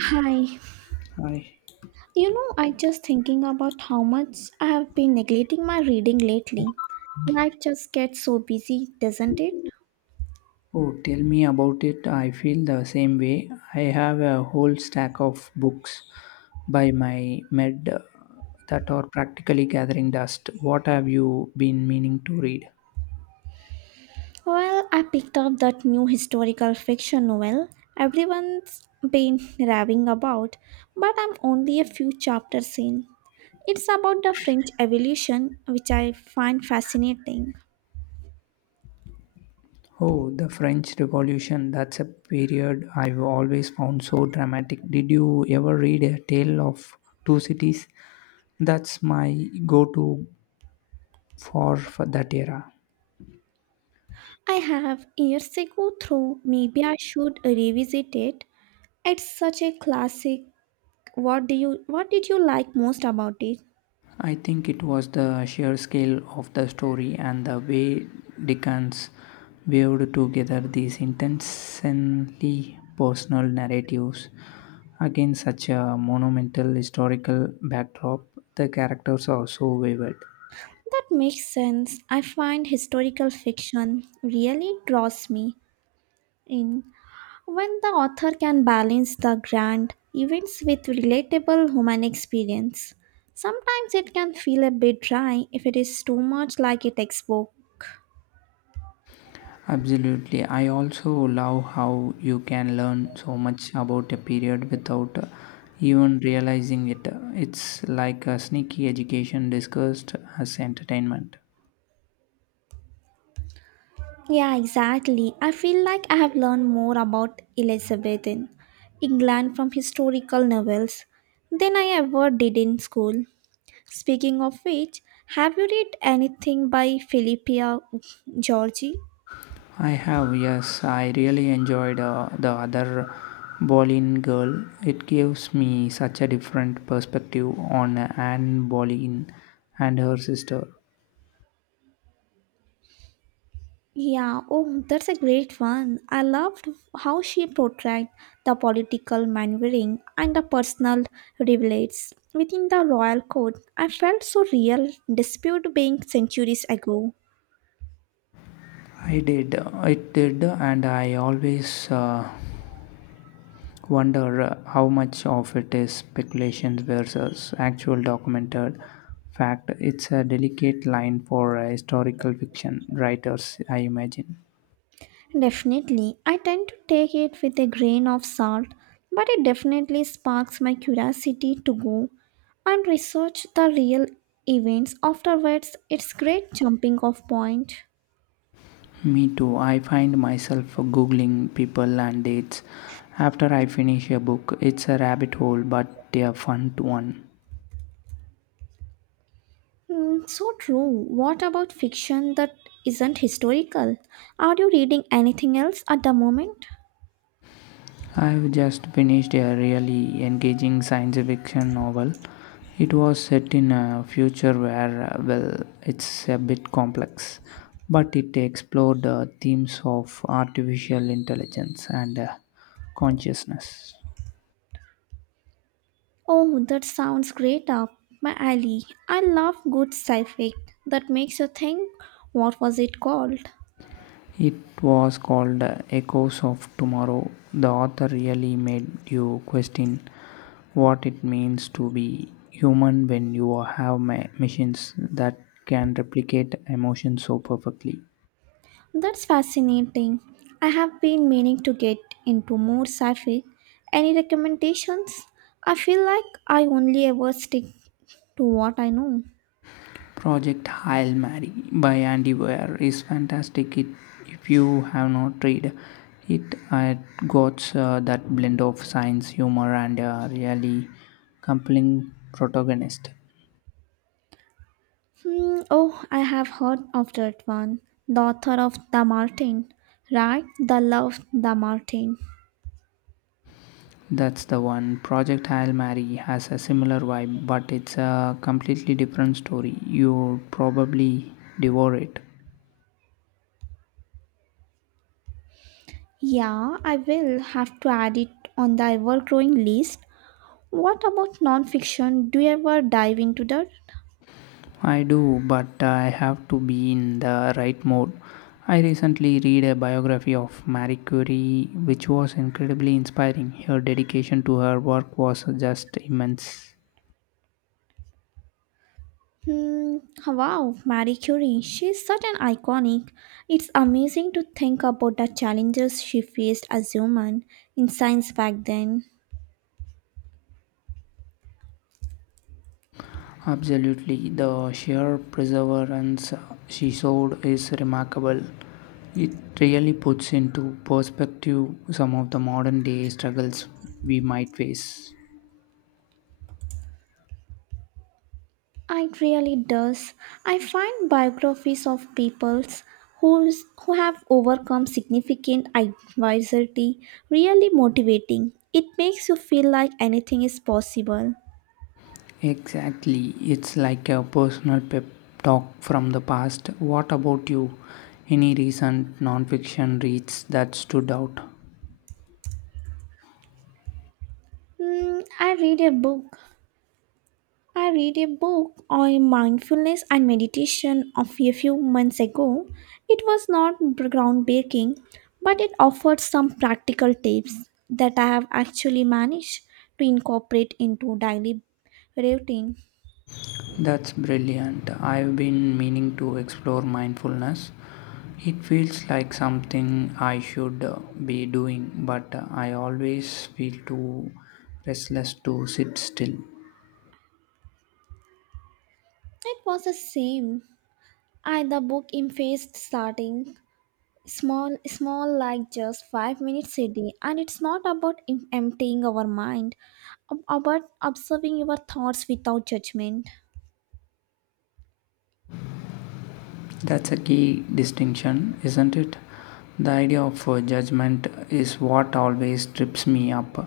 Hi. Hi. I just thinking about how much I have been neglecting my reading lately. Life just gets so busy, doesn't it? Oh, tell me about it. I feel the same way. I have a whole stack of books by my med that are practically gathering dust. What have you been meaning to read? Well, I picked up that new historical fiction novel everyone's been raving about, but I'm only a few chapters in. It's about the French Revolution, which I find fascinating. Oh, the French Revolution. That's a period I've always found so dramatic. Did you ever read A Tale of Two Cities? That's my go to for that era. I have years ago through maybe I should revisit it. It's such a classic. What did you like most about it? I think it was the sheer scale of the story and the way Dickens weaved together these intensely personal narratives against such a monumental historical backdrop. The characters are so vivid. That makes sense. I find historical fiction really draws me in when the author can balance the grand events with relatable human experience. Sometimes it can feel a bit dry if it is too much like a textbook. Absolutely. I also love how you can learn so much about a period without even realizing it. It's like a sneaky education discussed as entertainment. Yeah, exactly. I feel like I have learned more about Elizabethan England from historical novels than I ever did in school. Speaking of which, have you read anything by Philippia Georgi? I have, yes. I really enjoyed the other Boleyn girl. It gives me such a different perspective on Anne Boleyn and her sister. Yeah, oh, that's a great one. I loved how she portrayed the political maneuvering and the personal rivalities within the royal court. I felt so real, dispute being centuries ago. I did, it did, and I always wonder how much of it is speculation versus actual documented fact. It's a delicate line for historical fiction writers, I imagine. Definitely, I tend to take it with a grain of salt, but it definitely sparks my curiosity to go and research the real events afterwards. It's great jumping off point. Me too. I find myself googling people and dates after I finish a book. It's a rabbit hole, but a fun one. Hmm, so true. What about fiction that isn't historical? Are you reading anything else at the moment? I've just finished a really engaging science fiction novel. It was set in a future where, well, it's a bit complex, but it explored the themes of artificial intelligence and consciousness. Oh, that sounds great up my alley. I love good sci-fi that makes you think. What was it called? It was called Echoes of Tomorrow. The author really made you question what it means to be human when you have machines that can replicate emotions so perfectly. That's fascinating. I have been meaning to get into more sci-fi. Any recommendations? I feel like I only ever stick to what I know. Project Hail Mary by Andy Weir is fantastic. It, if you have not read it, it got that blend of science, humor, and a really compelling protagonist. Hmm, oh, I have heard of that one. The author of The Martin, right? The Love The Martin. That's the one. Project Hail Mary has a similar vibe, but it's a completely different story. You probably devour it. Yeah, I will have to add it on the ever growing list. What about non fiction? Do you ever dive into that? I do, but I have to be in the right mode. I recently read a biography of Marie Curie, which was incredibly inspiring. Her dedication to her work was just immense. Hmm, wow, Marie Curie. She's such an iconic. It's amazing to think about the challenges she faced as human in science back then. Absolutely, the sheer perseverance she showed is remarkable. It really puts into perspective some of the modern day struggles we might face. It really does. I find biographies of people's who's, who have overcome significant adversity really motivating. It makes you feel like anything is possible. Exactly, it's like a personal pep talk from the past. What about you? Any recent nonfiction reads that stood out? Hmm, I read a book on mindfulness and meditation of a few months ago. It was not groundbreaking, but it offered some practical tips that I have actually managed to incorporate into daily routine. That's brilliant. I've been meaning to explore mindfulness. It feels like something I should be doing, but I always feel too restless to sit still. It was the same. I the book emphasized starting small, small like just 5 minutes a day, and it's not about emptying our mind, about observing your thoughts without judgment. That's a key distinction, isn't it? The idea of judgment is what always trips me up.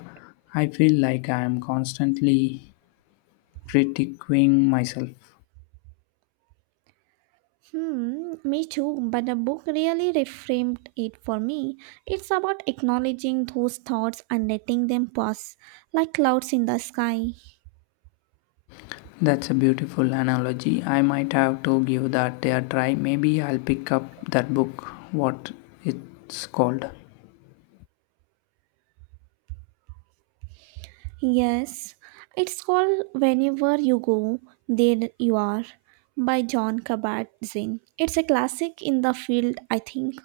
I feel like I am constantly critiquing myself. Hmm, me too, but the book really reframed it for me. It's about acknowledging those thoughts and letting them pass like clouds in the sky. That's a beautiful analogy. I might have to give that a try. Maybe I'll pick up that book. What it's called? Yes, it's called Whenever You Go, There You Are by John Kabat Zinn. It's a classic in the field, I think.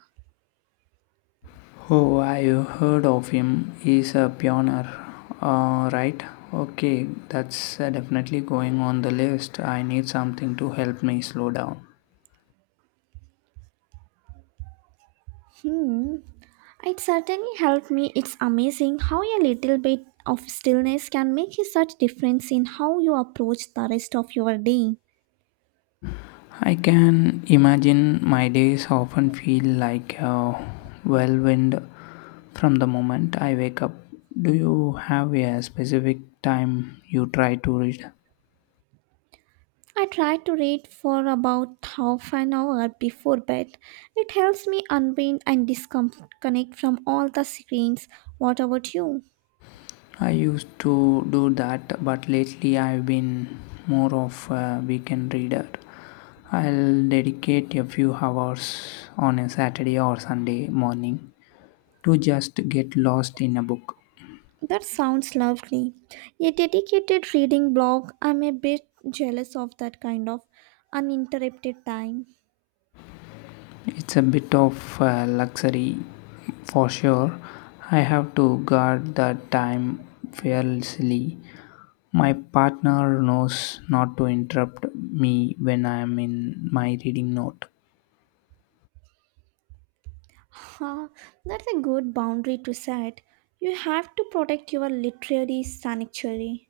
Oh, I have heard of him. He's a pioneer. Right? Okay, that's definitely going on the list. I need something to help me slow down. Hmm, it certainly helped me. It's amazing how a little bit of stillness can make such difference in how you approach the rest of your day. I can imagine my days often feel like a whirlwind from the moment I wake up. Do you have a specific time you try to read? I try to read for about half an hour before bed. It helps me unwind and disconnect from all the screens. What about you? I used to do that, but lately I've been more of a weekend reader. I'll dedicate a few hours on a Saturday or Sunday morning to just get lost in a book. That sounds lovely. A dedicated reading blog, I'm a bit jealous of that kind of uninterrupted time. It's a bit of a luxury for sure. I have to guard the time fearlessly. My partner knows not to interrupt me when I am in my reading note. Huh, that's a good boundary to set. You have to protect your literary sanctuary.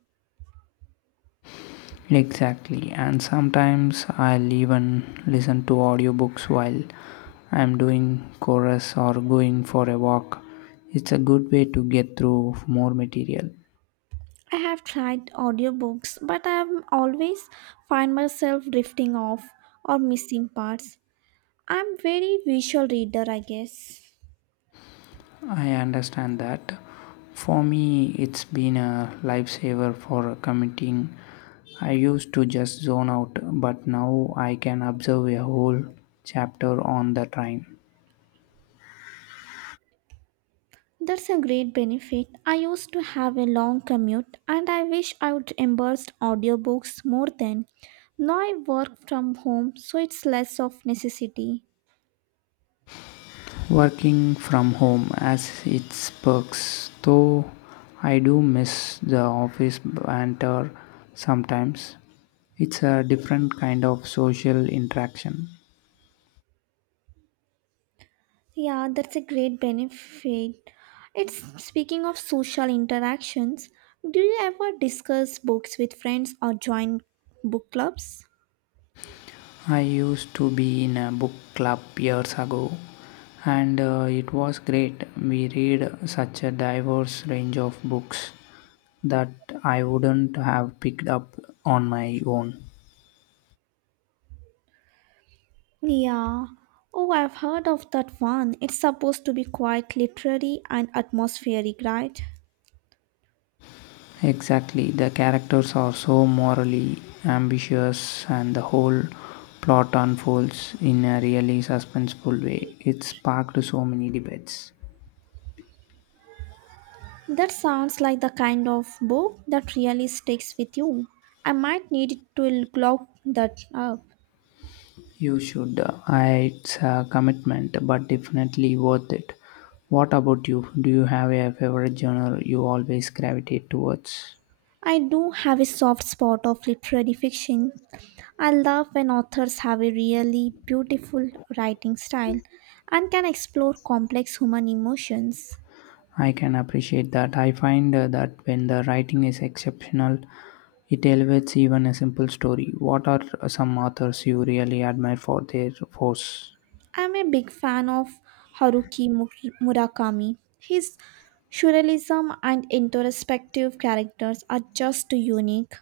Exactly, and sometimes I'll even listen to audiobooks while I'm doing chorus or going for a walk. It's a good way to get through more material. I have tried audiobooks, but I always find myself drifting off or missing parts. I'm very visual reader, I guess. I understand that. For me, it's been a lifesaver for committing. I used to just zone out, but now I can observe a whole chapter on the train. That's a great benefit. I used to have a long commute and I wish I would embrace audiobooks more then. Now I work from home, so it's less of necessity. Working from home as its perks, though I do miss the office banter sometimes. It's a different kind of social interaction. Yeah, that's a great benefit. It's speaking of social interactions, do you ever discuss books with friends or join book clubs? I used to be in a book club years ago, and it was great. We read such a diverse range of books that I wouldn't have picked up on my own. Yeah. Oh, I've heard of that one. It's supposed to be quite literary and atmospheric, right? Exactly, the characters are so morally ambitious, and the whole plot unfolds in a really suspenseful way. It sparked so many debates. That sounds like the kind of book that really sticks with you. I might need to look that up. You should. It's a commitment, but definitely worth it. What about you? Do you have a favorite genre you always gravitate towards? I do have a soft spot of literary fiction, I love when authors have a really beautiful writing style and can explore complex human emotions. I can appreciate that. I find that when the writing is exceptional, it elevates even a simple story. What are some authors you really admire for their force? I'm a big fan of Haruki Mu- Murakami. His surrealism and introspective characters are just unique.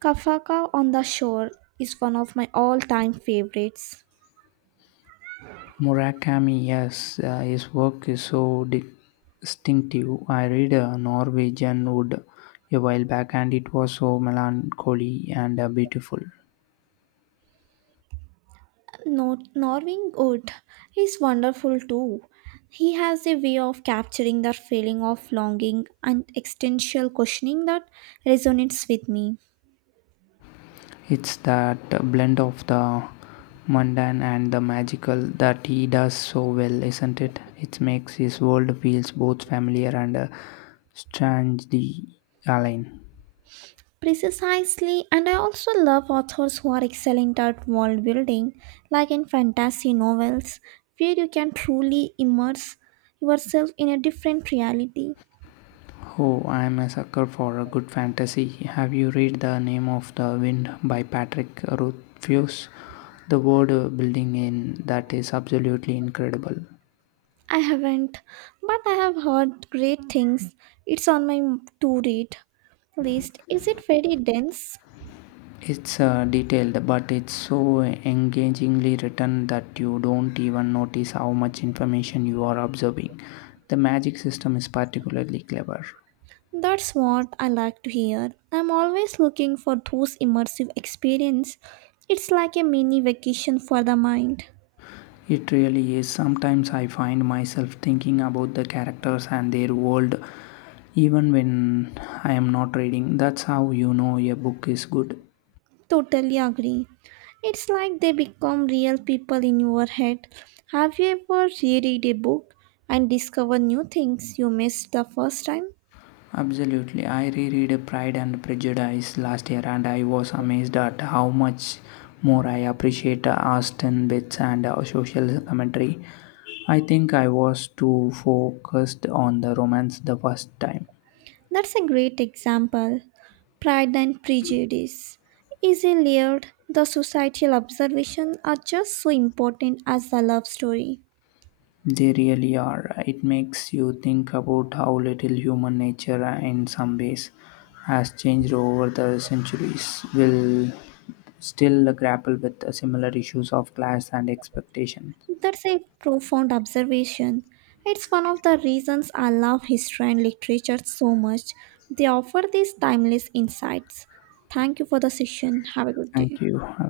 Kafka on the Shore is one of my all time favorites. Murakami, yes, his work is so distinctive. I read Norwegian Wood a while back and it was so melancholy and beautiful. Norwing Wood is wonderful too. He has a way of capturing that feeling of longing and existential questioning that resonates with me. It's that blend of the mundane and the magical that he does so well, isn't it? It makes his world feels both familiar and strangely alien. Precisely, and I also love authors who are excellent at world building, like in fantasy novels, where you can truly immerse yourself in a different reality. Oh, I am a sucker for a good fantasy. Have you read The Name of the Wind by Patrick Rothfuss? The world building in that is absolutely incredible. I haven't, but I have heard great things. It's on my to read list. Is it very dense? It's detailed, but it's so engagingly written that you don't even notice how much information you are absorbing. The magic system is particularly clever. That's what I like to hear. I'm always looking for those immersive experience. It's like a mini vacation for the mind. It really is. Sometimes I find myself thinking about the characters and their world even when I am not reading. That's how you know a book is good. Totally agree. It's like they become real people in your head. Have you ever reread a book and discover new things you missed the first time? Absolutely. I reread Pride and Prejudice last year and I was amazed at how much more I appreciate Austin bits and social commentary. I think I was too focused on the romance the first time. That's a great example. Pride and Prejudice is a layered. The societal observation are just so important as the love story. They really are. It makes you think about how little human nature, in some ways, has changed over the centuries. We'll still grapple with similar issues of class and expectation. That's a profound observation. It's one of the reasons I love history and literature so much. They offer these timeless insights. Thank you for the session. Have a good Thank day. you. Have a